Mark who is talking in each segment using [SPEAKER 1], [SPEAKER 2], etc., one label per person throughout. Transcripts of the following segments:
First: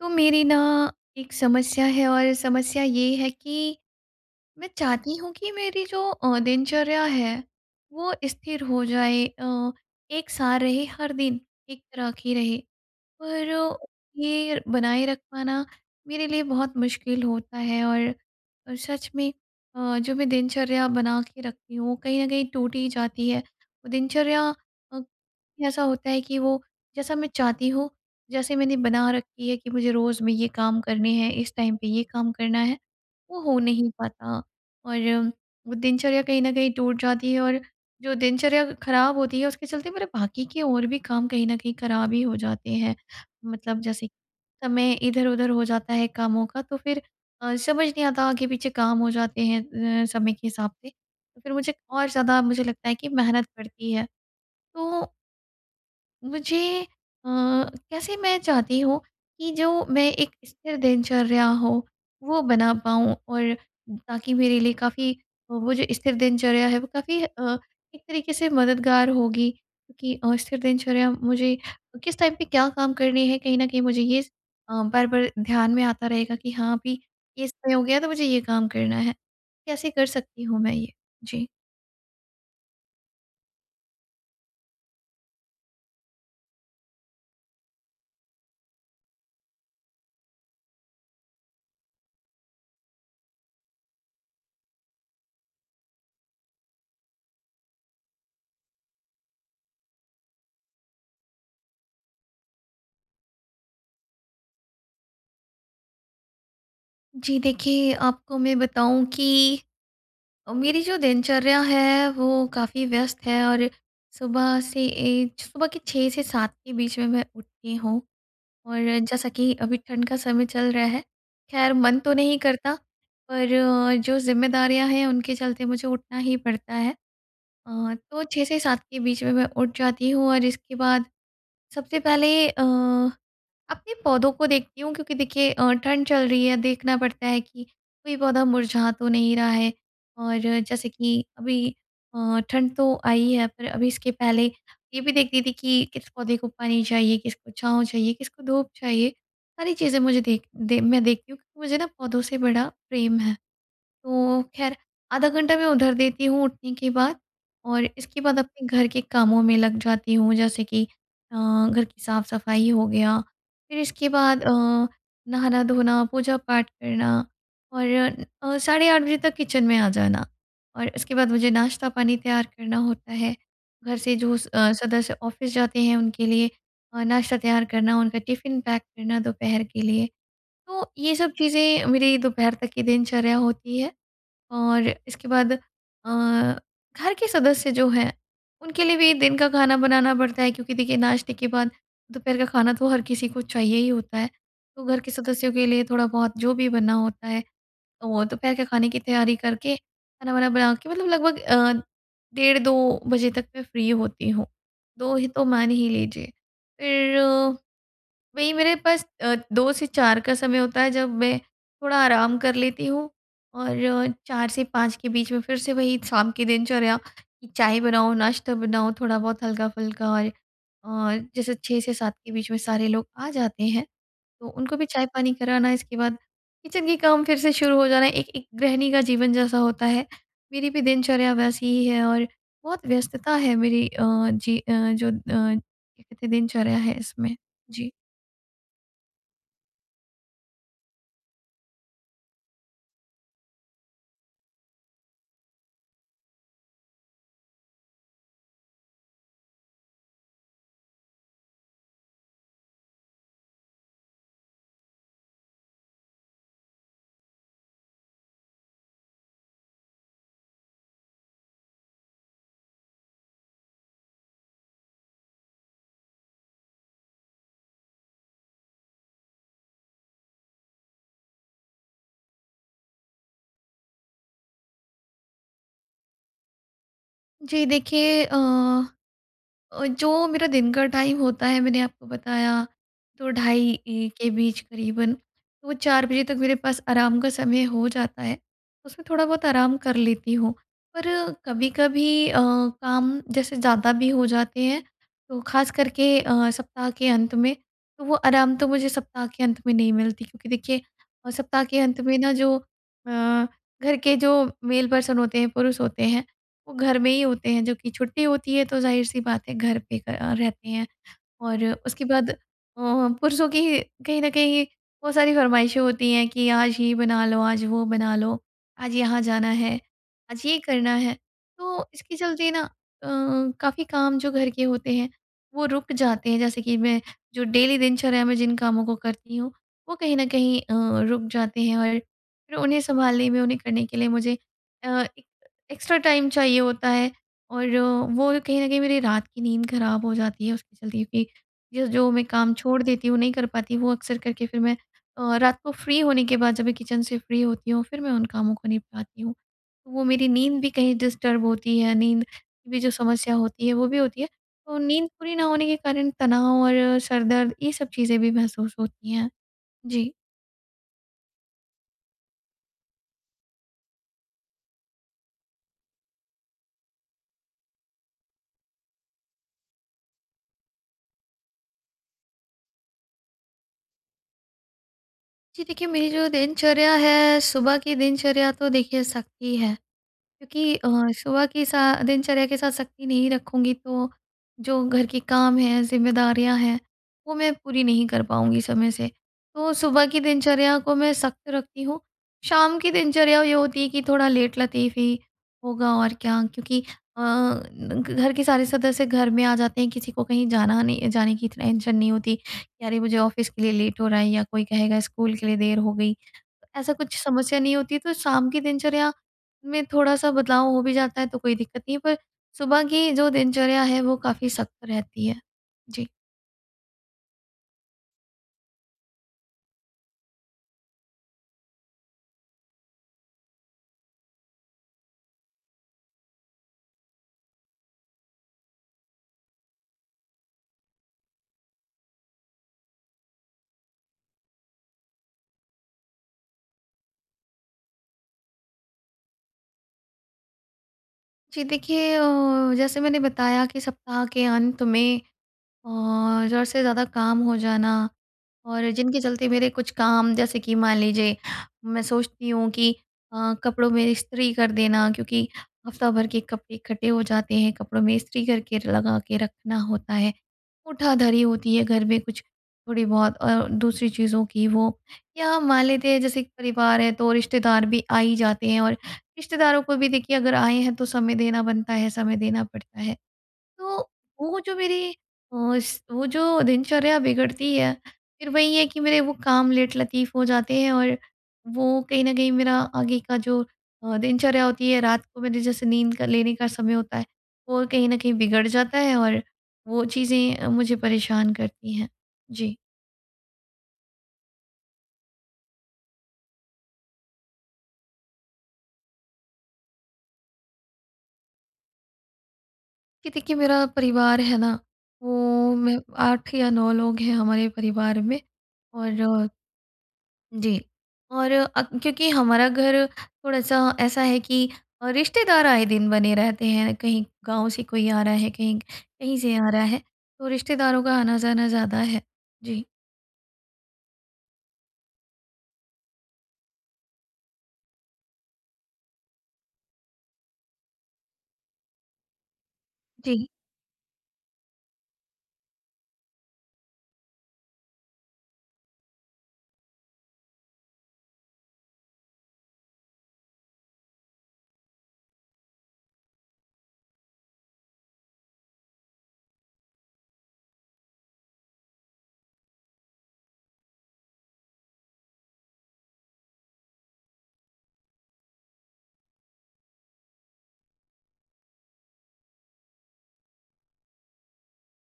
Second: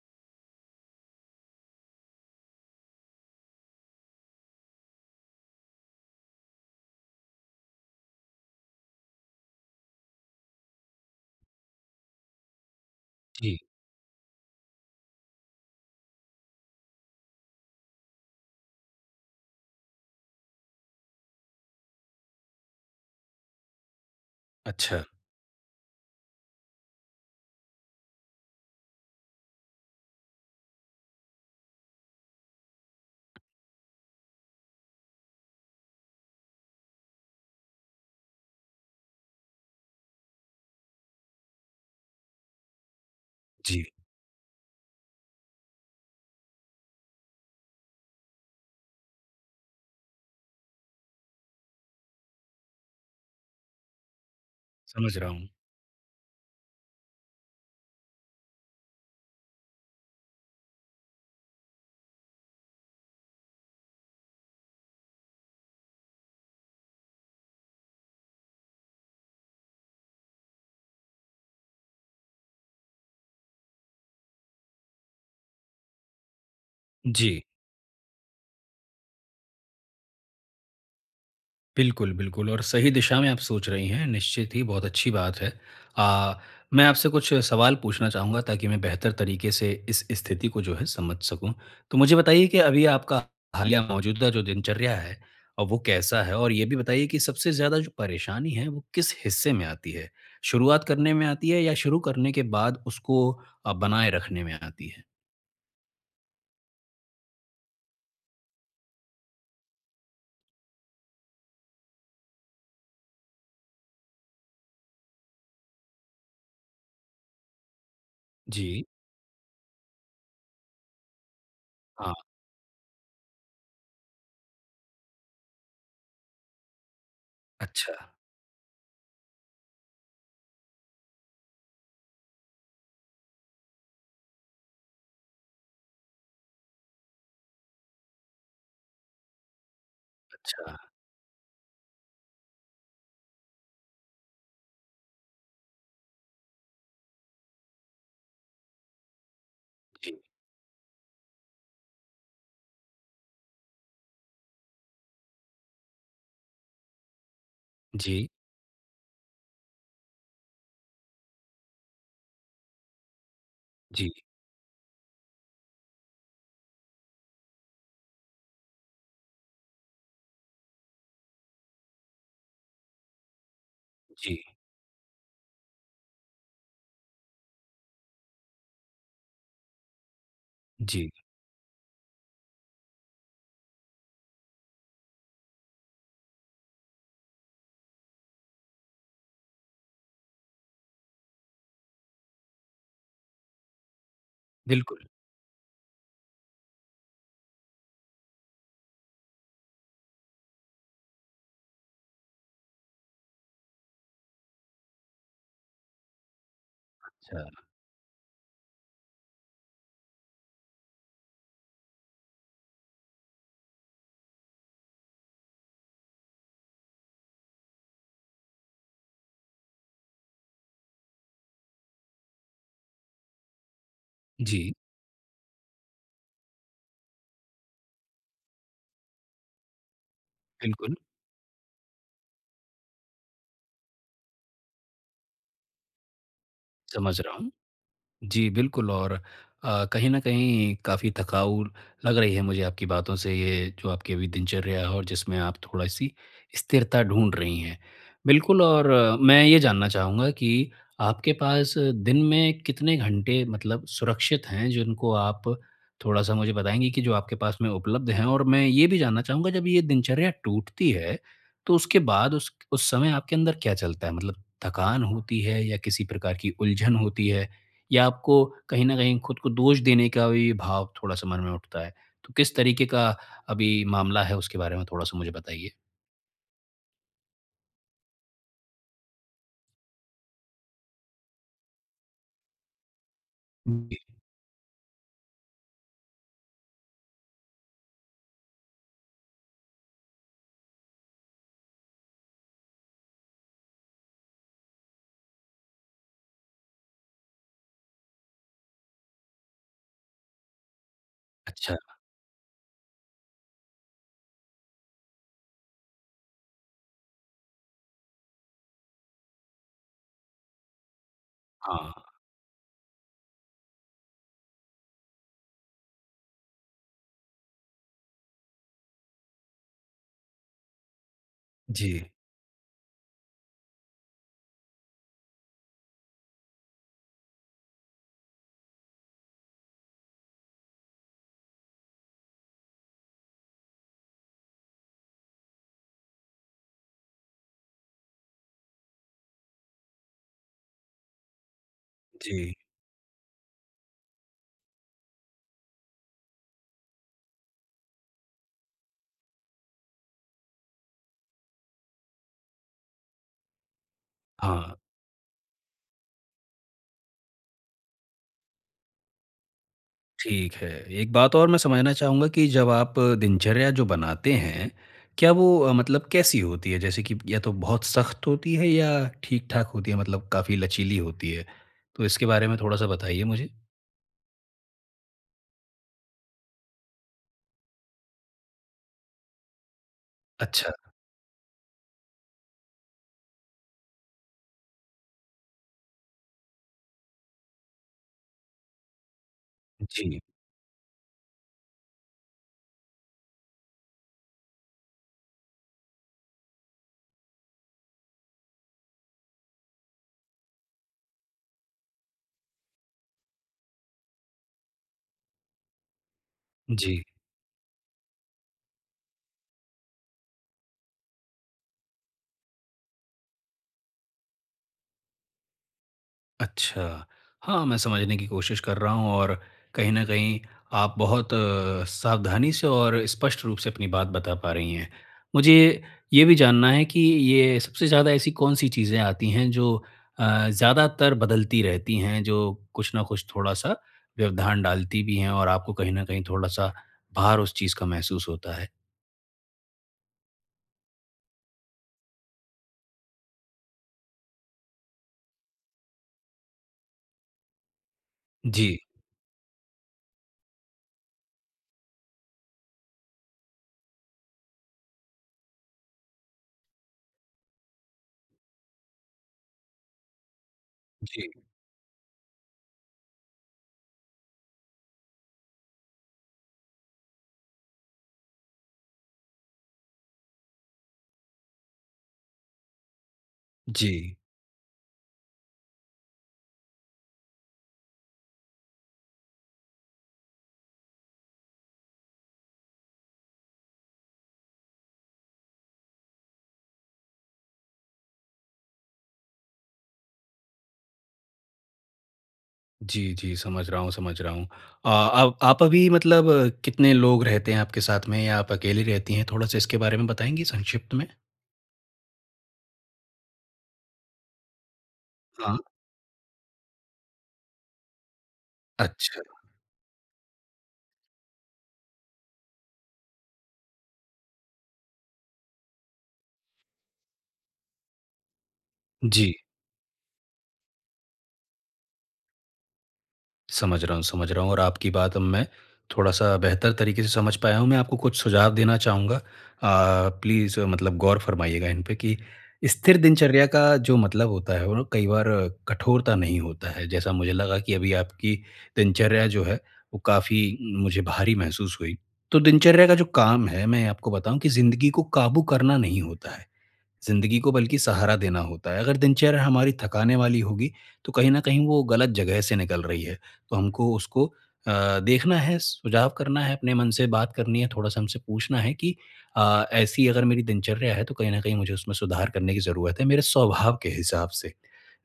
[SPEAKER 1] तो मेरी ना एक समस्या है और समस्या ये है कि, मैं चाहती हूँ कि मेरी जो अ, दिनचर्या है, वो स्थिर हो जाए अ, एक-सा रहे, हर दिन एक तरह की रहे।
[SPEAKER 2] जी।
[SPEAKER 1] पर ये बनाए रख पाना मेरे लिए बहुत मुश्किल होता है और और सच में अ, जो मैं दिनचर्या बना के रखती हूँ, कहीं न कहीं टूट ही जाती है। दिनचर्या अ,
[SPEAKER 2] अच्छा।
[SPEAKER 1] ऐसा होता है कि वो जैसा मैं चाहती हूँ, जैसे मैंने बना रखी है कि मुझे रोज़ में ये काम करने है, इस टाइम पे ये काम करना है, वो हो नहीं पाता और वो दिनचर्या कहीं न कहीं टूट जाती है और जो दिनचर्या खराब होती है, उसके चलते मेरे बाकी के और भी काम कहीं न कहीं खराब ही हो जाते हैं। मतलब
[SPEAKER 2] जी।
[SPEAKER 1] जैसे समय इधर-उधर हो जाता है कामों का, तो फिर अ, समझ नहीं आता, आगे पीछे काम हो जाते हैं अ, समय के हिसाब से, तो फिर मुझे और ज़्यादा मुझे लगता है कि मेहनत पड़ती है। तो,
[SPEAKER 2] समझ रहा हूँ।
[SPEAKER 1] मुझे अ, कैसे मैं चाहती हूँ कि जो मैं एक स्थिर दिनचर्या हो, वो बना पाऊँ और ताकि मेरे लिए काफ़ी वो जो स्थिर दिनचर्या है, वो काफ़ी अ, एक तरीके से मददगार होगी क्योंकि अ, स्थिर दिनचर्या मुझे किस टाइम पे क्या काम करने हैं, कहीं न कहीं मुझे ये स अ, बार-बार ध्यान में आता रहेगा कि हाँ, अभी
[SPEAKER 2] जी।
[SPEAKER 1] ये सही हो गया, तो मुझे ये काम करना है। कैसे कर सकती हूँ मैं ये? जी।
[SPEAKER 2] बिल्कुल, बिल्कुल और सही दिशा में आप सोच रही हैं। निश्चित ही बहुत अच्छी बात है। अ, मैं आपसे कुछ सवाल पूछना चाहूँगा ताकि मैं बेहतर तरीक़े से इस स्थिति को जो है समझ सकूँ। तो मुझे बताइए कि अभी आपका हालिया मौजूदा जो दिनचर्या है। अ, वो कैसा है? और ये भी बताइए कि सबसे ज़्यादा जो परेशानी है। वो किस हिस्से में आती है? शुरुआत करने में आती है या शुरू करने के बाद उसको अ, बनाए रखने में आती है।
[SPEAKER 1] जी। देखिए, आपको मैं बताऊँ कि अ, मेरी जो दिनचर्या है वो काफ़ी व्यस्त है और सुबह से ऐज सुबह के 6 से 7 के बीच में मैं उठती हूँ। और
[SPEAKER 2] जी।
[SPEAKER 1] जैसा कि अभी ठंड का समय चल रहा है ख़ैर मन तो
[SPEAKER 2] हाँ।
[SPEAKER 1] नहीं करता पर जो ज़िम्मेदारियाँ हैं उनके चलते मुझे उठना ही पड़ता है। अ,
[SPEAKER 2] अच्छा।
[SPEAKER 1] तो 6 से 7 के बीच में मैं उठ जाती हूँ और इसके बाद सबसे पहले अ, अपने पौधों को देखती हूँ क्योंकि देखिए अ, ठंड चल रही है देखना पड़ता है कि कोई पौधा मुरझा तो नहीं रहा है। और
[SPEAKER 2] अच्छा।
[SPEAKER 1] जैसे कि अभी अ, ठंड तो आई है पर अभी इसके पहले ये भी देखती थी कि किस पौधे को पानी चाहिए? किसको छाँव चाहिए? किसको धूप चाहिए? सारी चीज़ें
[SPEAKER 2] जी।
[SPEAKER 1] मुझे देख दे मैं देखती हूँ क्योंकि मुझे ना पौधों से बड़ा प्रेम है। तो ख़ैर आधा घंटा मैं उधर देती हूँ उठने के बाद और इसके
[SPEAKER 2] जी।
[SPEAKER 1] बाद अपने घर के कामों में लग जाती हूँ जैसे कि अ, घर की साफ-सफाई हो गया फिर इसके
[SPEAKER 2] जी।
[SPEAKER 1] बाद अ, नहाना-धोना, पूजा-पाठ करना और अ, साढ़े 8 बजे तक किचन में आ जाना और इसके बाद मुझे नाश्ता पानी तैयार करना होता है घर से जो
[SPEAKER 2] जी।
[SPEAKER 1] अ, सदस्य ऑफ़िस जाते हैं उनके लिए अ, नाश्ता तैयार करना उनका टिफिन पैक करना दोपहर के लिए। तो
[SPEAKER 2] जी।
[SPEAKER 1] ये सब चीज़ें मेरी दोपहर तक की दिनचर्या होती है और इसके बाद अ, घर के सदस्य जो हैं उनके लिए भी दिन का खाना बनाना पड़ता है क्योंकि देखिए नाश्ते के बाद दोपहर का खाना तो हर किसी को चाहिए ही होता है। तो
[SPEAKER 2] बिल्कुल।
[SPEAKER 1] घर के सदस्यों के लिए थोड़ा-बहुत जो भी बनना होता है तो दोपहर के खाने की तैयारी करके खाना-वाना बना के मतलब लगभग अ, डेढ़ 2 बजे तक मैं फ्री होती हूँ। 2 ही तो मान ही लीजिए फिर,
[SPEAKER 2] अच्छा।
[SPEAKER 1] वही मेरे पास अ, 2 से 4 का समय होता है जब वै थोड़ा आराम कर लेती हूँ और 4 से 5 के बीच में फिर से वही शाम की दिनचर्या चाय बनाओ नाश्ता बनाओ थोड़ा-बहुत हल्का-फुल्का और अ, जैसे 6 से 7 के बीच में सारे लोग आ जाते हैं। तो
[SPEAKER 2] जी।
[SPEAKER 1] उनको भी चाय-पानी कराना इसके बाद किचन के काम फिर से शुरू हो जाना है एक एक गृहिणी का जीवन जैसा होता है मेरी भी
[SPEAKER 2] बिल्कुल।
[SPEAKER 1] दिनचर्या वैसी ही है। और बहुत व्यस्तता है मेरी अ, जी अ, जो अ, क्या कहते है दिनचर्या है
[SPEAKER 2] समझ रहा
[SPEAKER 1] इसमें।
[SPEAKER 2] हूँ।
[SPEAKER 1] जी।
[SPEAKER 2] जी, बिल्कुल और अ, कहीं न कहीं काफ़ी थकाऊ लग रही है मुझे आपकी बातों से, ये जो आपकी दिनचर्या है और जिसमें आप थोड़ी-सी स्थिरता ढूँढ रही हैं। बिल्कुल और मैं ये जानना चाहूँगा कि आपके पास दिन में कितने घंटे मतलब सुरक्षित हैं, जिनको आप थोड़ा-सा मुझे बताएँगी कि जो आपके पास में उपलब्ध हैं और मैं ये भी जानना चाहूँगा जब ये दिनचर्या टूटती है, तो उसके बाद उस उस समय आपके अंदर क्या चलता है? मतलब थकान होती है या किसी प्रकार की उलझन होती है, या आपको कहीं न कहीं खुद को दोष देने का भी भाव थोड़ा-सा मन में उठता है। तो किस तरीक़े का अभी मामला है उसके बारे में थोड़ा-सा मुझे बताइए?
[SPEAKER 1] जी, देखिए अ अ, जो मेरा दिन का टाइम होता है, मैंने आपको बताया, तो ढाई
[SPEAKER 2] हुँ, जी।
[SPEAKER 1] 1 के बीच करीबन, वो 4 बजे तक मेरे पास आराम का समय हो जाता है। उसमें थोड़ा-बहुत आराम कर लेती हूँ। पर कभी-कभी अ, काम जैसे ज़्यादा भी हो जाते हैं, तो खासकर के अ, सप्ताह के अंत में, तो वो आराम तो मुझे सप्ताह के अंत में नहीं मिलती क्योंकि देखिए अ, सप्ताह
[SPEAKER 2] अच्छा।
[SPEAKER 1] के अंत में ना, जो अ, घर के जो मेल पर्सन होते हैं, पुरुष होते हैं, वो घर में ही होते हैं, जो कि छुट्टी होती है, तो ज़ाहिर-सी बात है, घर पे क अ, रहते हैं और उसके
[SPEAKER 2] हाँ।
[SPEAKER 1] बाद अ, पुरुषों की कहीं न कहीं बहुत सारी फ़रमाइशें होती हैं कि आज ये बना लो, आज वो बना लो, आज यहाँ जाना है, आज ये करना है। तो
[SPEAKER 2] जी।
[SPEAKER 1] इसके चलते ना अ, काफ़ी काम जो घर के होते हैं, वो रुक जाते हैं। जैसे कि मैं जो डेली दिनचर्या में जिन कामों को करती हूँ, वो कहीं न कहीं अ, रुक जाते हैं और फिर उन्हें सँभालने में, उन्हें करने के लिए मुझे अ, एक एक्स्ट्रा टाइम चाहिए होता है और वो कहीं न कहीं मेरी रात की नींद खराब हो जाती है, उसके चलते भी। जो-जो मैं काम
[SPEAKER 2] जी
[SPEAKER 1] छोड़ देती हूँ, नहीं कर पाती, वो अक्सर करके फिर मैं अ, रात को फ्री होने के बाद, जब मैं किचन से फ्री होती हूँ, फिर मैं उन कामों को निपटाती हूँ। तो वो मेरी नींद भी कहीं डिस्टर्ब होती है, नींद भी जो समस्या होती है, वो भी होती है।
[SPEAKER 2] हाँ
[SPEAKER 1] तो नींद पूरी ना होने के कारण तनाव और सर दर्द, ये सब चीज़ें भी महसूस होती हैं। जी।
[SPEAKER 2] ठीक है। एक बात और मैं समझना चाहूँगा कि जब आप दिनचर्या जो बनाते हैं, क्या वो अ, मतलब कैसी होती है? जैसे कि या तो बहुत सख्त होती है या ठीक-ठाक होती है, मतलब काफ़ी लचीली होती है, तो इसके बारे में थोड़ा-सा बताइए मुझे।
[SPEAKER 1] जी, देखिए मेरी जो दिनचर्या है सुबह की दिनचर्या तो देखिए सख्त ही है।
[SPEAKER 2] अच्छा।
[SPEAKER 1] क्योंकि अ, सुबह की सा दिनचर्या के साथ सख्ती नहीं रखूँगी तो जो घर के काम हैं, ज़िम्मेदारियाँ हैं, वो मैं पूरी नहीं कर पाऊँगी समय से। तो सुबह की
[SPEAKER 2] जी।
[SPEAKER 1] दिनचर्या को मैं सख्त रखती हूँ। शाम की दिनचर्या ये होती है कि थोड़ा लेट लतीफ़ ही होगा और क्या। क्योंकि अ, घ घर के सारे सदस्य घर में आ जाते हैं किसी को कहीं जाना नहीं जाने की तो टेंशन नहीं होती। अरे मुझे ऑफिस के लिए लेट हो रहा है या कोई कहेगा स्कूल के लिए देर हो गई। ऐसा
[SPEAKER 2] जी।
[SPEAKER 1] कुछ समस्या नहीं होती है, तो शाम की दिनचर्या में थोड़ा-सा बदलाव हो भी जाता है तो कोई दिक्कत नहीं है। पर सुबह की जो दिनचर्या है वो काफ़ी सख्त रहती है। जी।
[SPEAKER 2] अच्छा। हाँ, मैं समझने की कोशिश कर रहा हूँ और, कहीं न कहीं आप बहुत अ, सावधानी से और स्पष्ट रूप से अपनी बात बता पा रही हैं। मुझे, ये भी जानना है कि ये सबसे ज़्यादा ऐसी कौन-सी चीज़ें आती हैं जो अ, ज़्यादातर बदलती रहती हैं, जो कुछ न कुछ थोड़ा-सा व्यवधान डालती भी हैं और आपको कहीं न कहीं थोड़ा-सा भार उस चीज़ का महसूस होता है?
[SPEAKER 1] जी। देखिए, अ, जैसे मैंने बताया कि सप्ताह के अंत में और ज़रूरत से ज़्यादा काम हो जाना।
[SPEAKER 2] जी।
[SPEAKER 1] और जिनके चलते मेरे कुछ काम जैसे कि मान लीजिए मैं सोचती हूँ कि अ, कपड़ों में इस्त्री कर देना क्योंकि हफ़्ता भर के कपड़े इकट्ठे हो जाते हैं कपड़ों में इस्त्री करके लगा के रखना होता है।
[SPEAKER 2] जी।
[SPEAKER 1] उठाधरी होती है घर में कुछ थोड़ी बहुत और दूसरी चीज़ों की वो। या मान लेते हैं जैसे परिवार है तो रिश्तेदार भी आ ही जाते हैं और रिश्तेदारों को भी देखिए अगर आए हैं तो समय देना बनता है, समय देना पड़ता है। तो
[SPEAKER 2] जी।
[SPEAKER 1] वो जो मेरी अस वो जो दिनचर्या बिगड़ती है फिर वही है कि मेरे वो काम लेटलतीफ़ हो जाते हैं। और वो कहीं न कहीं मेरा आगे का जो अ, दिनचर्या होती है रात को मेरे जैसे नींद का लेने का समय होता है वो कहीं न कहीं बिगड़ जाता है। और वो चीज़ें मुझे परेशान करती हैं। जी।
[SPEAKER 2] जी, जी। समझ रहा हूँ समझ रहा हूँ। अ, आप आप अभी मतलब कितने लोग रहते हैं आपके साथ में? या आप अकेली रहती हैं? थोड़ा-सा इसके बारे में बताएँगी संक्षिप्त में?
[SPEAKER 1] कि देखिए मेरा परिवार है ना,
[SPEAKER 2] हाँ।
[SPEAKER 1] वो मैं 8 या 9 लोग हैं हमारे परिवार में और
[SPEAKER 2] अच्छा।
[SPEAKER 1] जी। और अप क्योंकि हमारा घर थोड़ा-सा ऐसा है कि रिश्तेदार आए दिन बने रहते हैं। कहीं गाँव से कोई आ रहा है, कहीं क कहीं
[SPEAKER 2] जी।
[SPEAKER 1] से आ रहा है। तो रिश्तेदारों का आना-जाना ज़्यादा है। जी।
[SPEAKER 2] समझ रहा हूँ समझ रहा हूँ और आपकी बात अब मैं थोड़ा-सा बेहतर तरीके से समझ पाया हूँ। मैं आपको कुछ सुझाव देना चाहूँगा। अ, प्लीज़ मतलब गौर फरमाइएगा इनपे कि स्थिर दिनचर्या
[SPEAKER 1] जी।
[SPEAKER 2] का जो मतलब होता है, वो कई बार कठोरता नहीं होता है। जैसा मुझे लगा कि अभी आपकी दिनचर्या जो है, वो काफ़ी उम, मुझे भारी महसूस हुई। तो दिनचर्या का जो काम है, मैं आपको बताऊँ कि ज़िन्दगी को काबू करना नहीं होता है। ज़िन्दगी को बल्कि सहारा देना होता है। अगर दिनचर्या हमारी थकाने वाली होगी, तो कहीं न कहीं वो गलत जगह से निकल रही है। तो हमको उसको अ, देखना है, सुझाव करना है, अपने मन से बात करनी है, थोड़ा-सा हमसे पूछना है कि अ, ऐसी अगर मेरी दिनचर्या है तो कहीं न कहीं मुझे उसमें सुधार करने की जरूरत है, मेरे स्वभाव के हिसाब से।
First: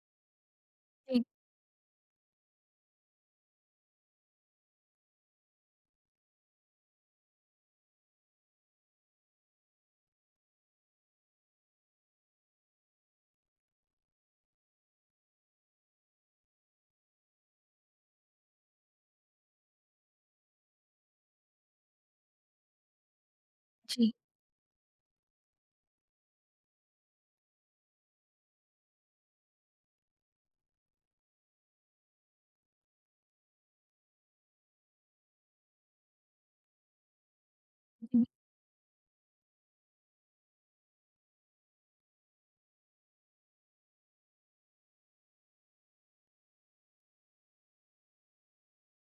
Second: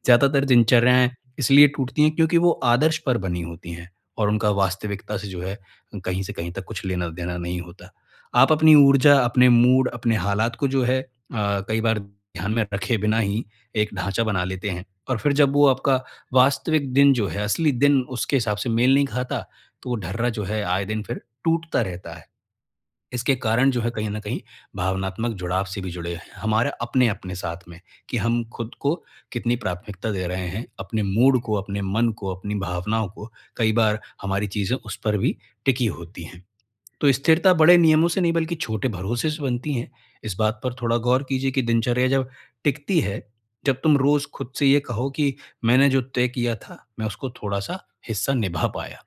[SPEAKER 2] ज़्यादातार दिनचरियाएँ
[SPEAKER 1] जी।
[SPEAKER 2] इसलिए टूटती हैं क्योंकि वो आदर्श पर बनी होती हैं और उनका वास्तविकता से जो है, कहीं से कहीं तक कुछ लेना-देना नहीं होता। आप अपनी ऊर्जा, अपने मूड, अपने हालात को जो है अ, कई बार ध्यान में रखे बिना ही एक ढांचा बना लेते हैं। और फिर जब वो आपका वास्तविक दिन जो है, असली दिन उसके हिसाब से मेल नहीं खाता, तो वो ढर्रा जो है आए दिन फिर टूटता रहता है। इसके कारण जो है कहीं
[SPEAKER 1] जी।
[SPEAKER 2] न कहीं भावनात्मक जुड़ाव से भी जुड़े हैं, हमारे अपने-अपने साथ में। कि हम खुद को कितनी प्राथमिकता दे रहे हैं, अपने मूड को, अपने मन को, अपनी भावनाओं को कई बार हमारी चीज़ें उस पर भी टिकी होती हैं। तो स्थिरता बड़े नियमों से
[SPEAKER 1] जी।
[SPEAKER 2] नहीं बल्कि छोटे भरोसे से बनती है। इस बात पर थोड़ा गौर कीजिए कि दिनचर्या जब टिकती है, जब तुम रोज़ खुद से ये कहो कि मैंने जो तय किया था, मैं उसको थोड़ा-सा हिस्सा निभा पाया।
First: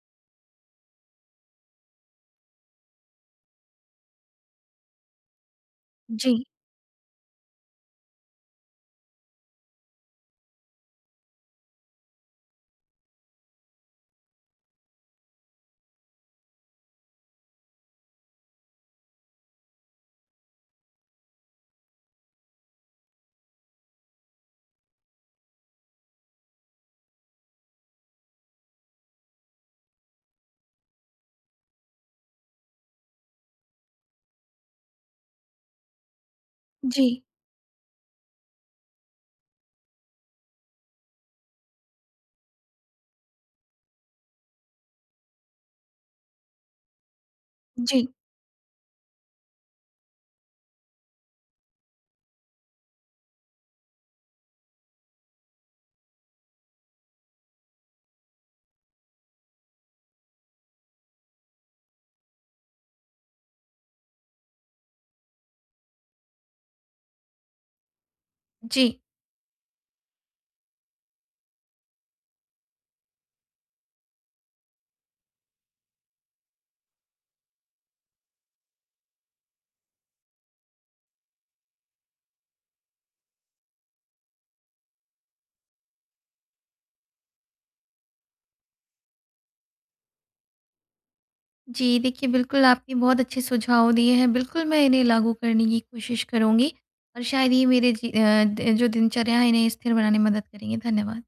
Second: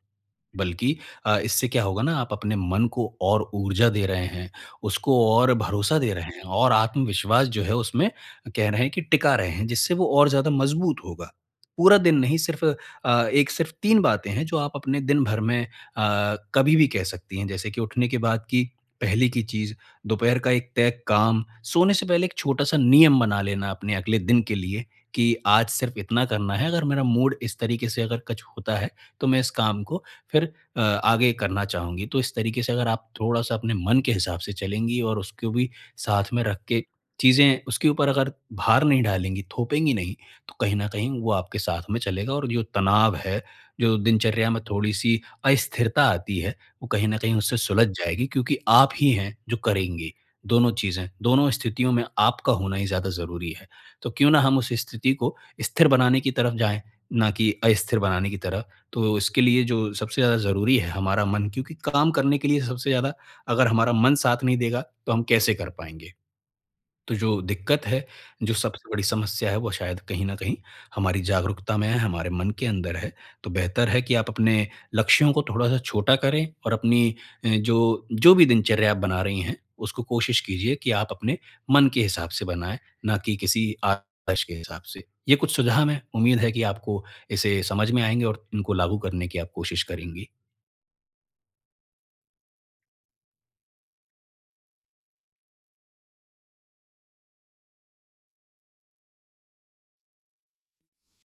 [SPEAKER 2] बल्कि अ, इससे क्या होगा ना आप अपने मन को और ऊर्जा दे रहे हैं, उसको और भरोसा दे रहे
[SPEAKER 1] जी।
[SPEAKER 2] हैं और आत्मविश्वास जो है उसमें कह रहे हैं कि टिका रहे हैं, जिससे वो और ज़्यादा मजबूत होगा। पूरा दिन नहीं सिर्फ़ अ, एक सिर्फ़ 3 बातें हैं जो आप अपने दिन भर में अ, कभी भी कह सकती हैं। जैसे कि उठने के बाद की पहले की चीज़, दोपहर का एक तय काम, सोने से पहले एक छोटा-सा नियम बना लेना अपने अगले दिन के लिए, कि आज सिर्फ इतना करना है, अगर मेरा मूड इस तरीके से अगर कुछ होता है, तो मैं इस काम को फिर अ, आगे करना चाहूँगी। तो इस तरीके से अगर आप थोड़ा-सा अपने मन के हिसाब से चलेंगी और उसको भी साथ में रख के
[SPEAKER 1] जी।
[SPEAKER 2] चीज़ें उसके ऊपर अगर भार नहीं डालेंगी, थोपेंगी नहीं तो कहीं न कहीं वो आपके साथ में चलेगा और जो तनाव है, जो दिनचर्या में थोड़ी सी अस्थिरता आती है, वो कहीं न कहीं उससे सुलझ
[SPEAKER 1] जी।
[SPEAKER 2] जाएगी क्योंकि आप ही हैं जो करेंगे। दोनों चीज़ें, दोनों स्थितियों में आपका होना ही ज़्यादा ज़रूरी है। तो क्यों ना हम उस स्थिति को स्थिर बनाने की तरफ जाए, ना की अस्थिर बनाने की तरफ। तो इसके लिए जो सबसे ज़्यादा ज़रूरी है हमारा मन। क्योंकि काम करने के लिए सबसे ज़्यादा अगर हमारा मन साथ नहीं देगा तो हम कैसे कर पाएँगे। तो जो दिक्कत है, जो सबसे
[SPEAKER 1] जी।
[SPEAKER 2] बड़ी समस्या है वो शायद कहीं न कहीं हमारी जागरूकता में है, हमारे मन के अंदर है। तो बेहतर है कि आप अपने लक्ष्यों को थोड़ा-सा छोटा करें और अपनी जो, जो भी दिनचर्या आप बना रही हैं, उसको कोशिश कीजिए कि आप अपने मन के हिसाब से बनाए, ना कि किसी आदर्श के हिसाब से। ये कुछ सुझाव है। उम्मीद है कि आपको इसे समझ में आएँगे और इनको लागू करने की आप कोशिश करेंगी।
[SPEAKER 1] जी देखिए, बिल्कुल, आपके बहुत अच्छे सुझाव दिए हैं। बिल्कुल, मैं इन्हें लागू करने की कोशिश करुँगी। और शायद ये मेरे जी अ, द जो दिनचर्या है इन्हें स्थिर बनाने में मदद करेंगे। धन्यवाद।